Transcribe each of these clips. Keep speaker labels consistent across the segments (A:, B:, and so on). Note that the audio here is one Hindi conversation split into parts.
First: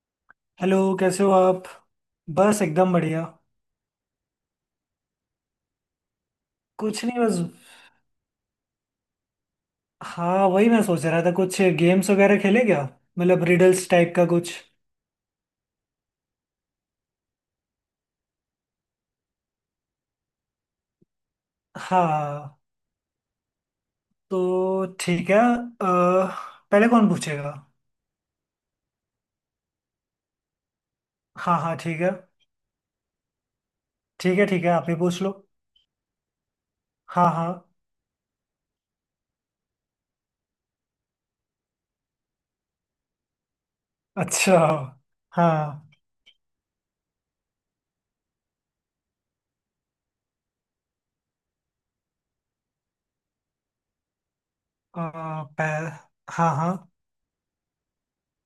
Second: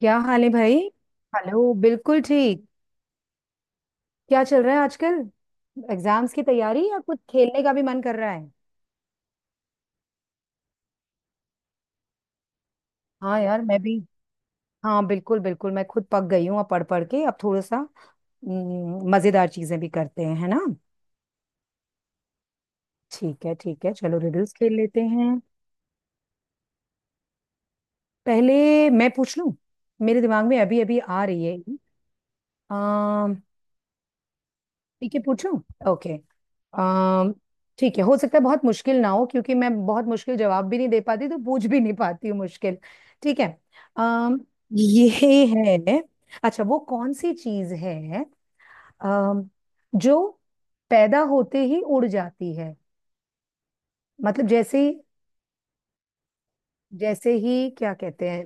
A: क्या हाल है भाई।
B: हेलो, कैसे हो आप।
A: हेलो, बिल्कुल
B: बस
A: ठीक।
B: एकदम बढ़िया।
A: क्या चल रहा है आजकल? एग्जाम्स की तैयारी या
B: कुछ
A: कुछ
B: नहीं बस।
A: खेलने का भी मन कर रहा है?
B: हाँ, वही मैं सोच रहा था कुछ गेम्स वगैरह खेले क्या।
A: हाँ
B: मतलब
A: यार, मैं
B: रिडल्स
A: भी।
B: टाइप का कुछ।
A: हाँ बिल्कुल बिल्कुल, मैं खुद पक गई हूँ अब पढ़ पढ़ के। अब थोड़ा सा मज़ेदार चीज़ें भी करते हैं, है ना।
B: हाँ
A: ठीक है, ठीक है, चलो रिडल्स खेल
B: तो
A: लेते
B: ठीक
A: हैं।
B: है। पहले कौन पूछेगा।
A: पहले मैं पूछ लूँ, मेरे दिमाग में अभी अभी आ रही है।
B: हाँ हाँ ठीक है।
A: अम,
B: ठीक है ठीक है, आप ही
A: ठीक है,
B: पूछ लो।
A: पूछूं। ओके।
B: हाँ
A: अम,
B: हाँ।
A: ठीक है, हो सकता है बहुत मुश्किल ना हो, क्योंकि मैं बहुत मुश्किल जवाब भी नहीं दे पाती तो पूछ भी नहीं पाती हूँ मुश्किल। ठीक है। अम
B: अच्छा।
A: ये
B: हाँ।
A: है। अच्छा, वो कौन सी चीज है अम जो पैदा होते ही उड़ जाती है? मतलब जैसे ही,
B: अह, पह, हाँ हाँ।
A: जैसे ही क्या कहते हैं,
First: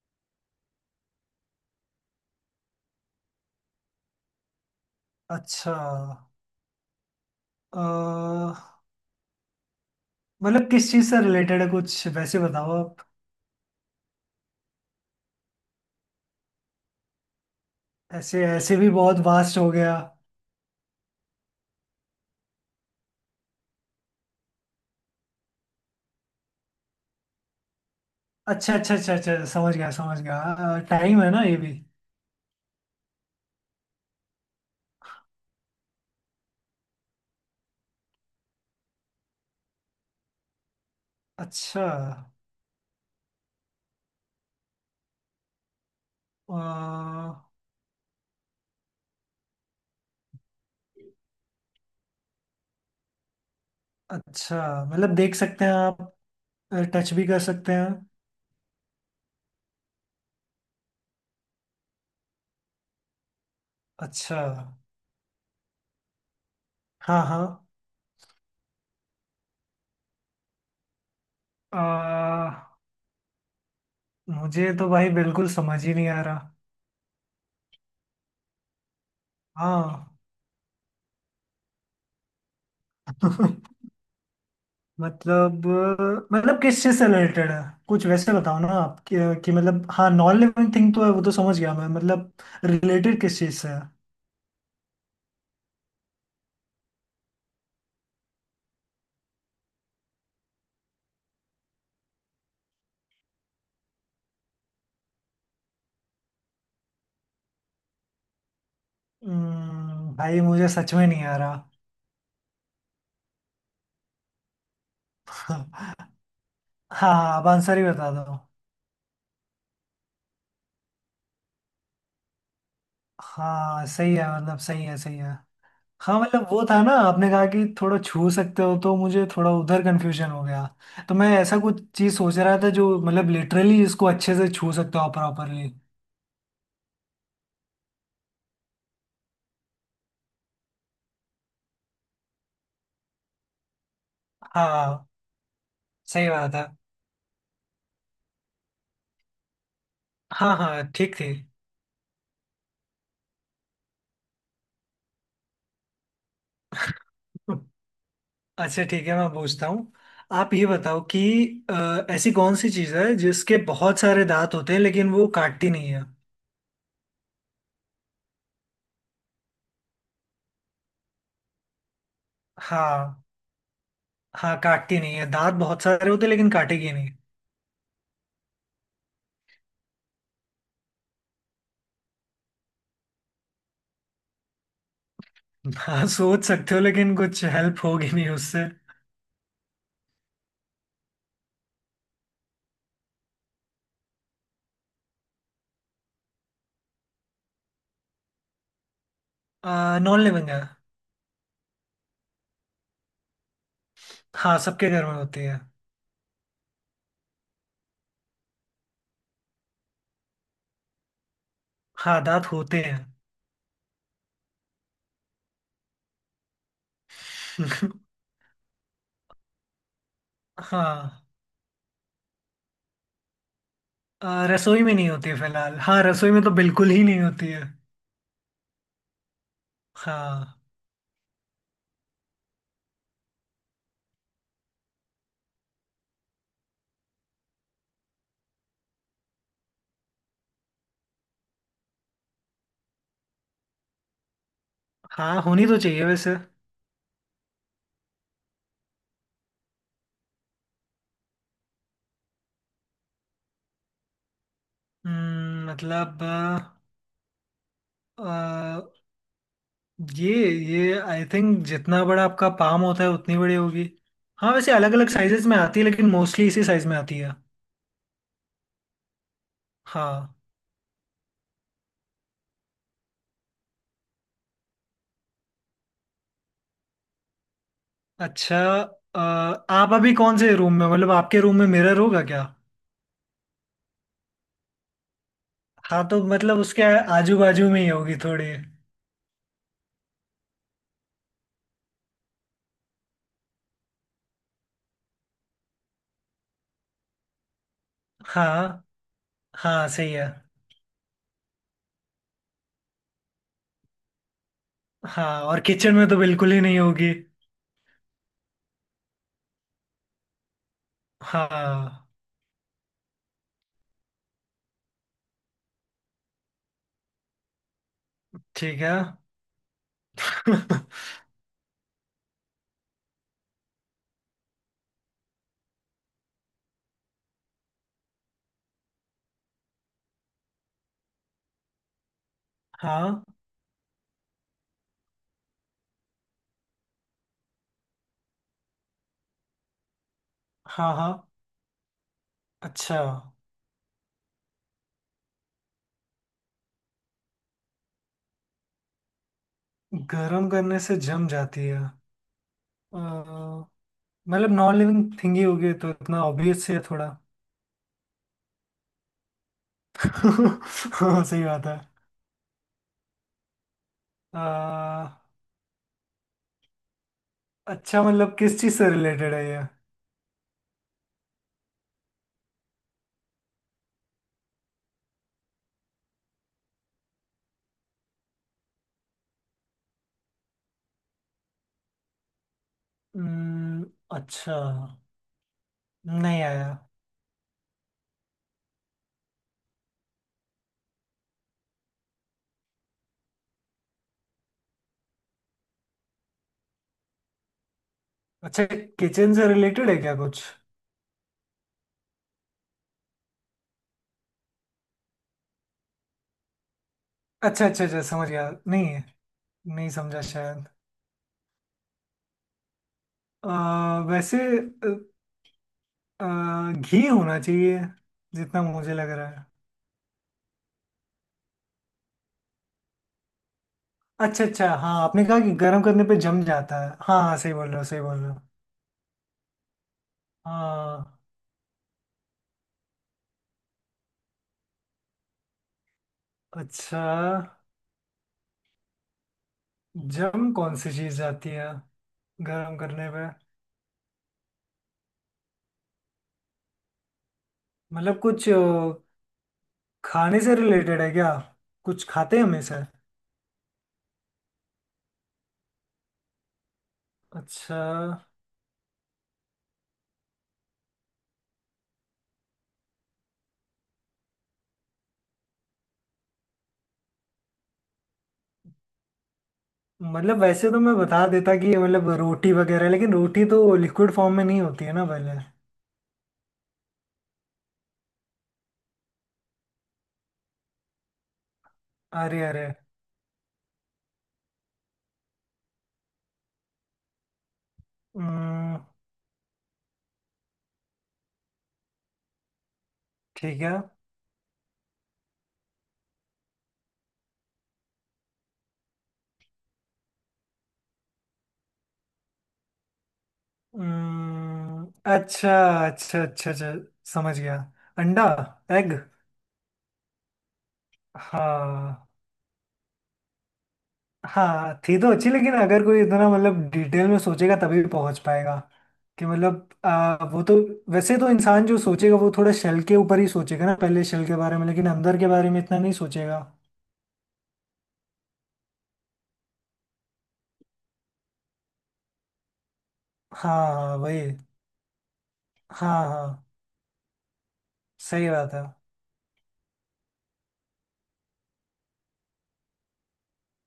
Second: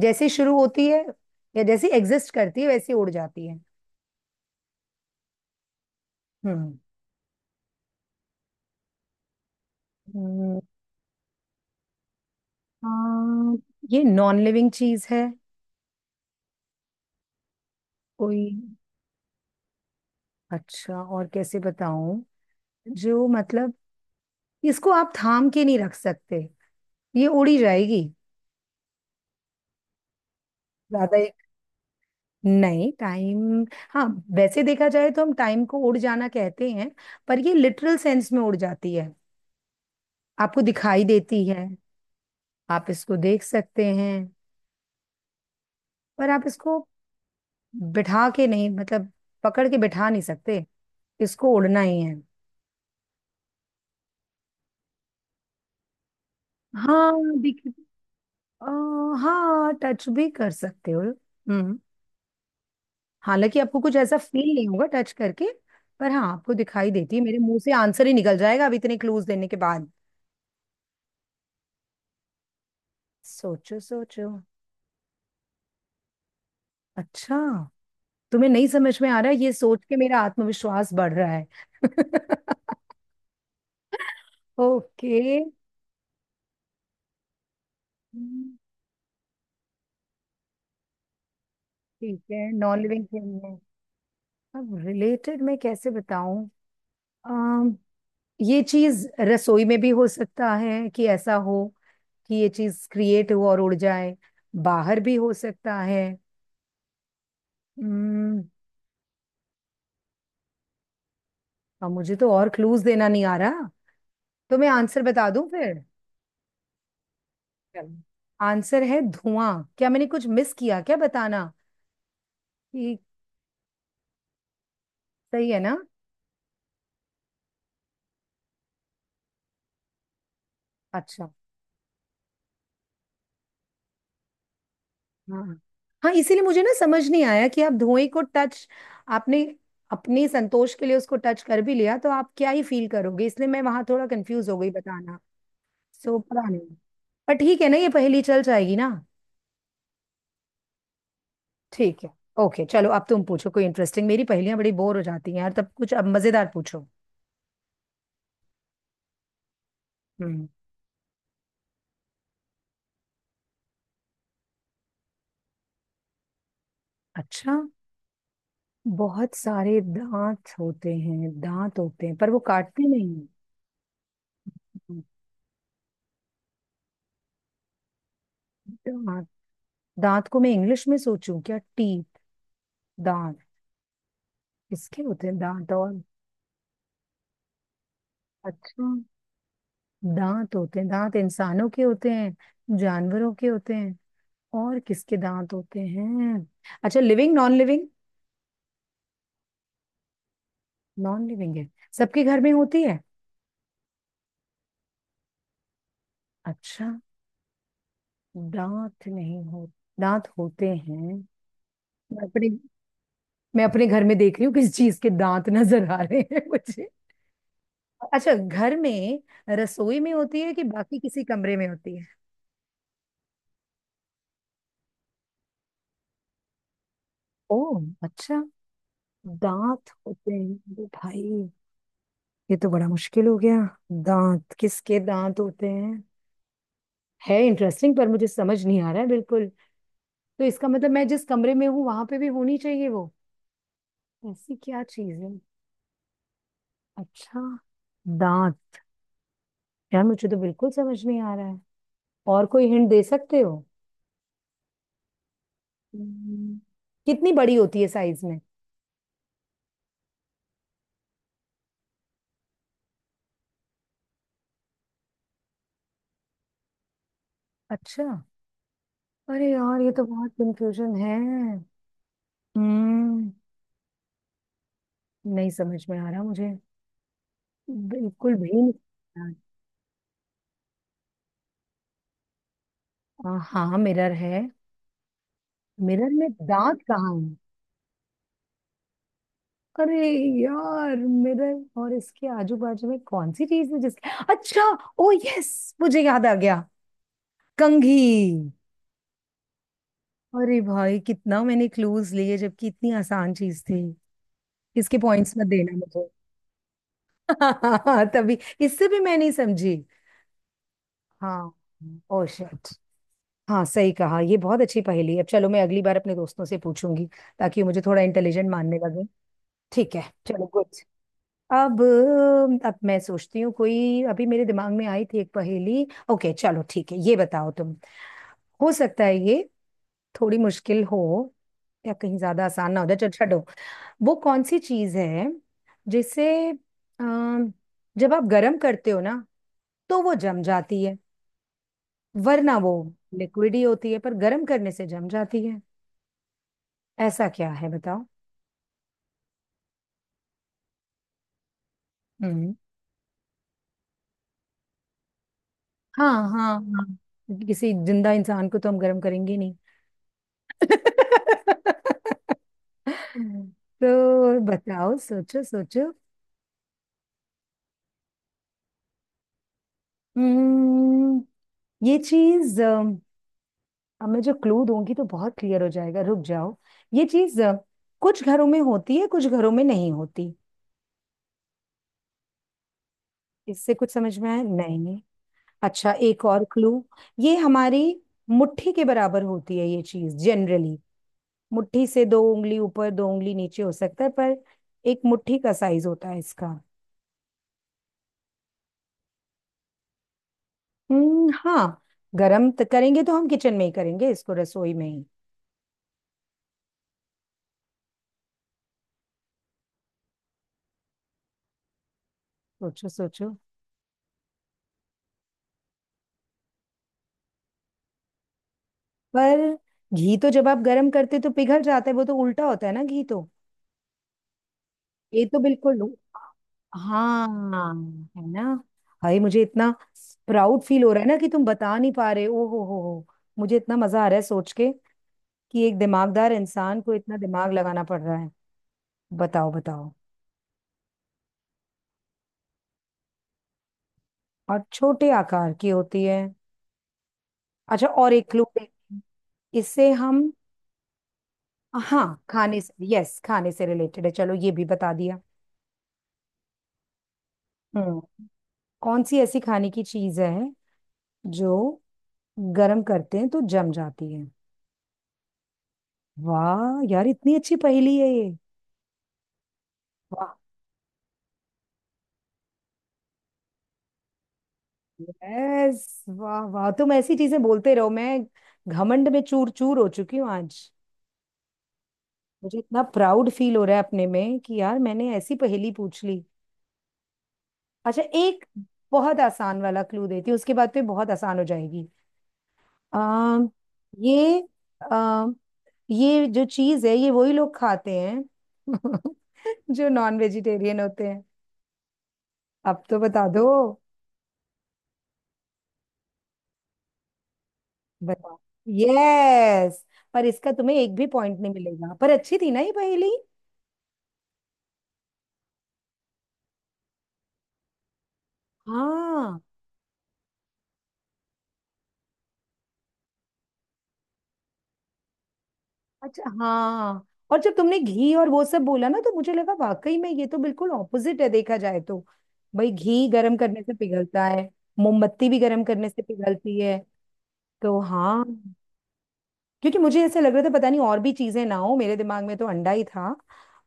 A: जैसे ही शुरू होती है या जैसे एग्जिस्ट करती है वैसे ही उड़ जाती है।
B: अच्छा।
A: हम्म
B: अह,
A: हम्म,
B: मतलब किस चीज़ से रिलेटेड है कुछ वैसे बताओ आप।
A: अम, ये नॉन लिविंग चीज है। कोई,
B: ऐसे ऐसे भी बहुत वास्ट हो गया।
A: अच्छा और कैसे बताऊं, जो मतलब इसको आप थाम के नहीं रख सकते, ये उड़ी जाएगी।
B: अच्छा अच्छा अच्छा अच्छा, समझ गया समझ गया।
A: ज्यादा
B: टाइम
A: ही
B: है ना ये भी।
A: नहीं, टाइम, हाँ, वैसे देखा जाए तो हम टाइम को उड़ जाना कहते हैं, पर ये लिटरल सेंस में उड़ जाती है। आपको दिखाई देती है,
B: अच्छा।
A: आप इसको देख सकते हैं, पर आप इसको
B: अ,
A: बिठा के नहीं, मतलब पकड़ के बिठा नहीं सकते, इसको उड़ना ही है।
B: अच्छा मतलब देख सकते हैं आप।
A: हाँ,
B: टच भी कर
A: दिख,
B: सकते हैं।
A: आ, हाँ, टच भी कर सकते हो। हम्म, हालांकि आपको कुछ ऐसा
B: अच्छा।
A: फील नहीं होगा टच करके, पर हाँ, आपको दिखाई देती है।
B: हाँ
A: मेरे
B: हाँ।
A: मुंह से आंसर ही निकल जाएगा अब इतने क्लूज देने के बाद।
B: अ,
A: सोचो सोचो।
B: मुझे तो भाई बिल्कुल समझ ही नहीं आ रहा।
A: अच्छा, तुम्हें नहीं समझ में आ रहा है, ये सोच के
B: हाँ।
A: मेरा आत्मविश्वास बढ़ रहा है। ओके,
B: मतलब मतलब किस चीज से रिलेटेड है कुछ वैसे बताओ ना आप कि मतलब हाँ नॉन लिविंग थिंग तो है, वो तो समझ गया मैं।
A: ठीक
B: मतलब
A: है, नॉन लिविंग
B: रिलेटेड
A: थिंग
B: किस
A: है।
B: चीज से है।
A: अब रिलेटेड मैं कैसे बताऊं, अम, ये चीज रसोई में भी हो सकता है कि ऐसा हो कि ये चीज क्रिएट हो और उड़ जाए, बाहर भी हो सकता है।
B: भाई मुझे सच में नहीं आ रहा।
A: अब मुझे तो और क्लूज देना नहीं आ रहा, तो मैं आंसर बता दूं फिर।
B: हाँ, आप आंसर ही
A: चलो,
B: बता दो।
A: आंसर है धुआं। क्या मैंने कुछ मिस किया, क्या बताना कि
B: हाँ सही है, मतलब सही है सही है।
A: सही है ना?
B: हाँ मतलब वो था ना, आपने कहा कि थोड़ा छू सकते हो, तो मुझे थोड़ा उधर कंफ्यूजन हो गया। तो
A: अच्छा,
B: मैं ऐसा कुछ चीज सोच रहा था जो मतलब लिटरली इसको अच्छे से छू सकता हो
A: हाँ
B: प्रॉपरली।
A: हाँ, इसीलिए मुझे ना समझ नहीं आया कि आप धुएं को टच, आपने अपने संतोष के लिए उसको टच कर भी लिया तो आप क्या ही फील करोगे, इसलिए मैं वहां थोड़ा कंफ्यूज हो गई
B: हाँ
A: बताना। सो
B: सही
A: पता
B: बात है।
A: नहीं, पर ठीक है ना, ये पहेली चल जाएगी ना।
B: हाँ हाँ ठीक थी।
A: ठीक है। ओके चलो, अब तुम पूछो कोई इंटरेस्टिंग, मेरी पहेलियां बड़ी बोर हो जाती हैं यार, तब कुछ अब मजेदार पूछो।
B: अच्छा ठीक है मैं पूछता हूँ।
A: हम्म।
B: आप ये बताओ कि ऐसी कौन सी चीज है जिसके बहुत सारे दांत होते हैं लेकिन वो काटती नहीं है।
A: अच्छा, बहुत सारे दांत होते हैं, दांत होते हैं पर वो काटते नहीं
B: हाँ
A: हैं।
B: हाँ काटती नहीं है, दांत बहुत सारे होते हैं लेकिन काटेगी नहीं।
A: दांत, दांत को मैं इंग्लिश में सोचूं क्या, टीथ। दांत किसके होते हैं दांत, और
B: हाँ सोच सकते हो लेकिन कुछ हेल्प होगी नहीं उससे।
A: अच्छा, दांत होते हैं। दांत इंसानों के होते हैं, जानवरों के होते हैं, और किसके दांत होते हैं? अच्छा, living non living?
B: Non living है।
A: नॉन लिविंग है। सबके घर में होती है।
B: हाँ सबके घर में होती है।
A: अच्छा, दांत नहीं हो, दांत होते हैं।
B: हाँ
A: मैं
B: दांत
A: अपने
B: होते हैं।
A: मैं अपने घर में देख रही हूँ किस चीज के दांत नजर आ रहे हैं मुझे। अच्छा, घर में रसोई में होती है कि बाकी
B: हाँ।
A: किसी कमरे में होती है?
B: रसोई में नहीं होती है फिलहाल। हाँ रसोई में तो बिल्कुल ही नहीं होती है।
A: ओह, अच्छा, दांत होते हैं।
B: हाँ
A: अरे भाई, ये तो बड़ा मुश्किल हो गया। दांत, किसके दांत होते हैं? है इंटरेस्टिंग, पर मुझे समझ नहीं आ रहा है बिल्कुल। तो इसका मतलब मैं जिस कमरे में हूँ वहां पे भी होनी चाहिए वो, ऐसी क्या चीज है?
B: हाँ होनी तो चाहिए वैसे।
A: अच्छा, दांत। यार, मुझे तो बिल्कुल समझ नहीं आ रहा है, और कोई हिंट दे सकते हो?
B: मतलब
A: हम्म,
B: आ,
A: कितनी बड़ी होती है साइज में?
B: आ, ये ये आई थिंक जितना बड़ा आपका पाम होता है उतनी बड़ी होगी। हाँ वैसे अलग अलग साइजेस में आती है लेकिन मोस्टली इसी साइज में आती है।
A: अच्छा, अरे यार, ये तो बहुत
B: हाँ।
A: कंफ्यूजन है। हम्म, नहीं समझ में आ रहा मुझे, बिल्कुल भी
B: अच्छा।
A: नहीं समझ
B: आप अभी कौन से रूम में, मतलब आपके रूम में मिरर होगा क्या।
A: में आ रहा। हाँ मिरर है,
B: हाँ
A: मिरर
B: तो
A: में
B: मतलब
A: दांत
B: उसके
A: कहाँ है?
B: आजू बाजू में ही होगी थोड़ी।
A: अरे यार, मिरर और इसके आजू बाजू में कौन सी चीज है जिसके, अच्छा, ओ यस, मुझे याद आ गया, कंघी।
B: हाँ हाँ सही है।
A: अरे भाई, कितना मैंने क्लूज लिए जबकि इतनी आसान चीज थी, इसके पॉइंट्स
B: हाँ
A: मत
B: और
A: देना
B: किचन में
A: मुझे।
B: तो बिल्कुल ही नहीं होगी।
A: तभी, इससे भी मैं नहीं समझी। हाँ।
B: हाँ
A: ओ शिट, हाँ सही कहा, ये बहुत अच्छी पहेली है। अब चलो, मैं अगली बार अपने दोस्तों से पूछूंगी, ताकि वो मुझे थोड़ा इंटेलिजेंट मानने
B: ठीक है।
A: लगे। ठीक है, चलो गुड। अब अब मैं सोचती हूँ, कोई अभी मेरे दिमाग में आई थी एक पहेली। ओके चलो ठीक है, ये बताओ तुम। हो सकता है ये थोड़ी मुश्किल हो, या कहीं ज्यादा आसान ना हो जाए, चलो
B: हाँ
A: छोड़ो। वो कौन सी चीज है जिसे अम, जब आप गर्म करते हो ना तो वो जम जाती
B: हाँ
A: है,
B: हाँ।
A: वरना वो
B: अच्छा,
A: लिक्विड ही होती है, पर गर्म करने से जम जाती है? ऐसा क्या है बताओ।
B: गर्म करने से जम जाती है।
A: हम्म,
B: अ, मतलब नॉन लिविंग थिंग ही होगी तो,
A: हाँ
B: इतना
A: हाँ
B: ऑब्वियस है
A: हाँ,
B: थोड़ा।
A: किसी जिंदा इंसान को तो हम गर्म करेंगे नहीं।
B: हाँ सही बात है।
A: तो
B: अ,
A: बताओ, सोचो सोचो।
B: अच्छा मतलब किस चीज़ से रिलेटेड है ये।
A: हम्म। ये चीज अब मैं जो क्लू दूंगी तो बहुत क्लियर हो जाएगा, रुक जाओ। ये चीज कुछ घरों में होती है, कुछ घरों में नहीं होती। इससे
B: हम्म।
A: कुछ समझ में आया
B: अच्छा।
A: नहीं? अच्छा, एक
B: नहीं
A: और
B: आया।
A: क्लू। ये हमारी मुट्ठी के बराबर होती है ये चीज जनरली, मुट्ठी से दो उंगली ऊपर दो उंगली नीचे हो सकता है, पर एक मुट्ठी का साइज होता है इसका।
B: अच्छा किचन से रिलेटेड है क्या कुछ।
A: हाँ, गरम तो करेंगे तो हम किचन में ही करेंगे इसको, रसोई में ही।
B: अच्छा अच्छा अच्छा समझ गया, नहीं है। नहीं समझा शायद।
A: सोचो सोचो।
B: अ, वैसे घी होना चाहिए, जितना मुझे लग रहा
A: पर
B: है।
A: घी तो जब आप गरम करते तो पिघल जाता है, वो तो उल्टा होता है ना, घी तो,
B: अच्छा अच्छा, हाँ आपने
A: ये तो
B: कहा कि
A: बिल्कुल
B: गर्म
A: नो-,
B: करने पे जम जाता है। हाँ
A: हाँ,
B: हाँ सही बोल रहे हो सही बोल
A: है
B: रहे हो।
A: ना। भाई, मुझे इतना प्राउड फील हो रहा है ना
B: हाँ।
A: कि तुम बता नहीं पा रहे, ओ हो हो। मुझे इतना मजा आ रहा है सोच के कि एक दिमागदार इंसान को
B: अच्छा
A: इतना दिमाग लगाना पड़ रहा है। बताओ बताओ।
B: जम कौन सी चीज जाती है गर्म करने पे।
A: और छोटे आकार की होती है। अच्छा, और
B: मतलब
A: एक क्लू
B: कुछ
A: देती हूँ। इससे हम,
B: खाने से रिलेटेड है क्या।
A: हाँ
B: कुछ खाते हैं
A: खाने से,
B: हमेशा।
A: यस खाने से रिलेटेड है, चलो ये भी बता दिया।
B: अच्छा।
A: हम्म, कौन सी ऐसी खाने की चीज है जो गर्म करते हैं तो जम जाती है? वाह यार, इतनी अच्छी पहेली है ये। वाह,
B: मतलब वैसे तो मैं बता देता कि ये मतलब रोटी वगैरह, लेकिन रोटी तो लिक्विड फॉर्म में नहीं होती है ना पहले।
A: यस वाह वाह, तुम ऐसी चीजें बोलते रहो, मैं घमंड में चूर चूर हो चुकी हूँ आज।
B: अरे
A: मुझे
B: अरे।
A: इतना प्राउड फील हो रहा है अपने में कि यार मैंने ऐसी पहेली पूछ ली। अच्छा, एक
B: हम्म,
A: बहुत आसान वाला क्लू देती हूँ, उसके बाद तो ये बहुत आसान हो जाएगी। आ,
B: ठीक है।
A: ये, आ, ये जो चीज है ये वही लोग खाते हैं जो नॉन वेजिटेरियन होते हैं। अब तो बता दो।
B: हम्म, अच्छा अच्छा अच्छा अच्छा, समझ गया। अंडा।
A: बताओ,
B: एग।
A: यस। पर इसका तुम्हें एक भी पॉइंट नहीं मिलेगा,
B: हाँ।
A: पर अच्छी थी ना ये पहेली।
B: हाँ थी तो अच्छी, लेकिन अगर कोई इतना मतलब डिटेल में सोचेगा तभी पहुंच पाएगा कि
A: हाँ
B: मतलब वो तो वैसे तो इंसान जो सोचेगा वो थोड़ा शेल के ऊपर ही सोचेगा ना पहले, शेल के बारे में, लेकिन अंदर के बारे में इतना नहीं
A: अच्छा,
B: सोचेगा।
A: हाँ, और जब तुमने घी और वो सब बोला ना तो मुझे लगा वाकई में ये तो बिल्कुल ऑपोजिट है देखा जाए तो। भाई, घी गर्म करने
B: हाँ
A: से
B: हाँ वही।
A: पिघलता है, मोमबत्ती भी गर्म करने से
B: हाँ हाँ
A: पिघलती है, तो हाँ।
B: सही बात है।
A: क्योंकि मुझे ऐसा लग रहा था, पता नहीं और भी चीजें ना हो मेरे दिमाग में, तो अंडा ही था।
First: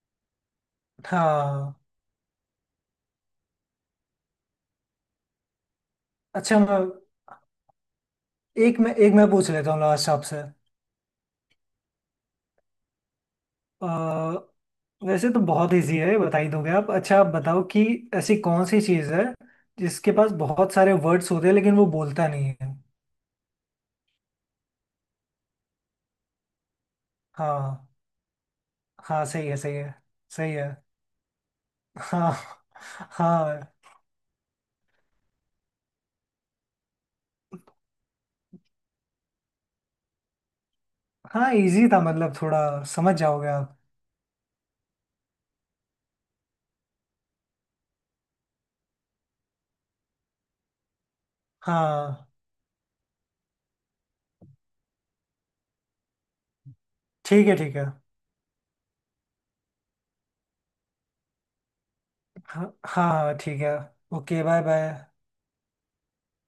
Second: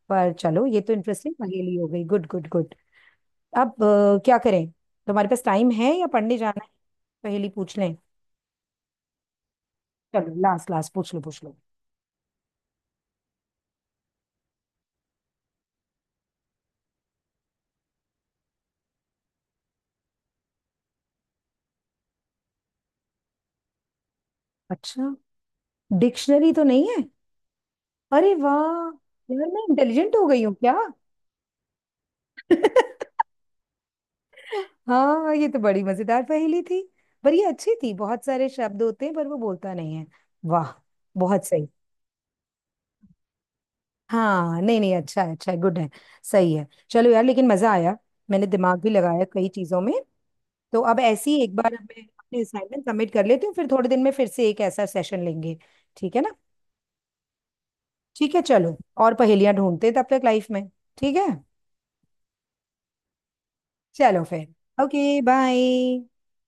A: पर चलो, ये तो इंटरेस्टिंग पहेली
B: हाँ।
A: हो गई, गुड गुड गुड। अब क्या करें, तुम्हारे पास टाइम है या पढ़ने
B: अच्छा
A: जाना है?
B: मैं
A: पहेली पूछ लें?
B: एक मैं पूछ लेता हूँ लास्ट
A: चलो
B: आपसे।
A: लास्ट, लास्ट पूछ लो पूछ लो।
B: अ, वैसे तो बहुत इजी है बता ही दोगे आप। अच्छा आप बताओ कि ऐसी कौन सी चीज़ है जिसके पास बहुत सारे वर्ड्स होते हैं लेकिन वो बोलता नहीं है।
A: अच्छा, डिक्शनरी तो नहीं है?
B: हाँ।
A: अरे वाह,
B: हाँ
A: यार
B: सही है
A: मैं
B: सही है
A: इंटेलिजेंट हो गई
B: सही
A: हूँ
B: है।
A: क्या।
B: हाँ। हाँ।
A: हाँ, ये तो बड़ी मजेदार पहेली थी। पर ये अच्छी थी, बहुत सारे शब्द होते हैं पर वो बोलता नहीं है। वाह, बहुत
B: हाँ
A: सही।
B: इजी था, मतलब थोड़ा समझ जाओगे आप।
A: हाँ नहीं नहीं, अच्छा है अच्छा है, गुड है। सही है। चलो यार, लेकिन मजा आया, मैंने दिमाग भी लगाया कई चीजों में। तो अब ऐसी, एक बार मैं
B: हाँ
A: अपने असाइनमेंट सबमिट कर लेती हूँ, फिर थोड़े दिन में फिर से एक ऐसा सेशन लेंगे। ठीक है ना?
B: ठीक है ठीक है।
A: ठीक है चलो, और पहेलियां ढूंढते हैं तब तक लाइफ में। ठीक है।
B: हाँ हाँ हाँ, ठीक है।
A: चलो
B: ओके
A: फिर,
B: बाय
A: ओके
B: बाय।
A: बाय।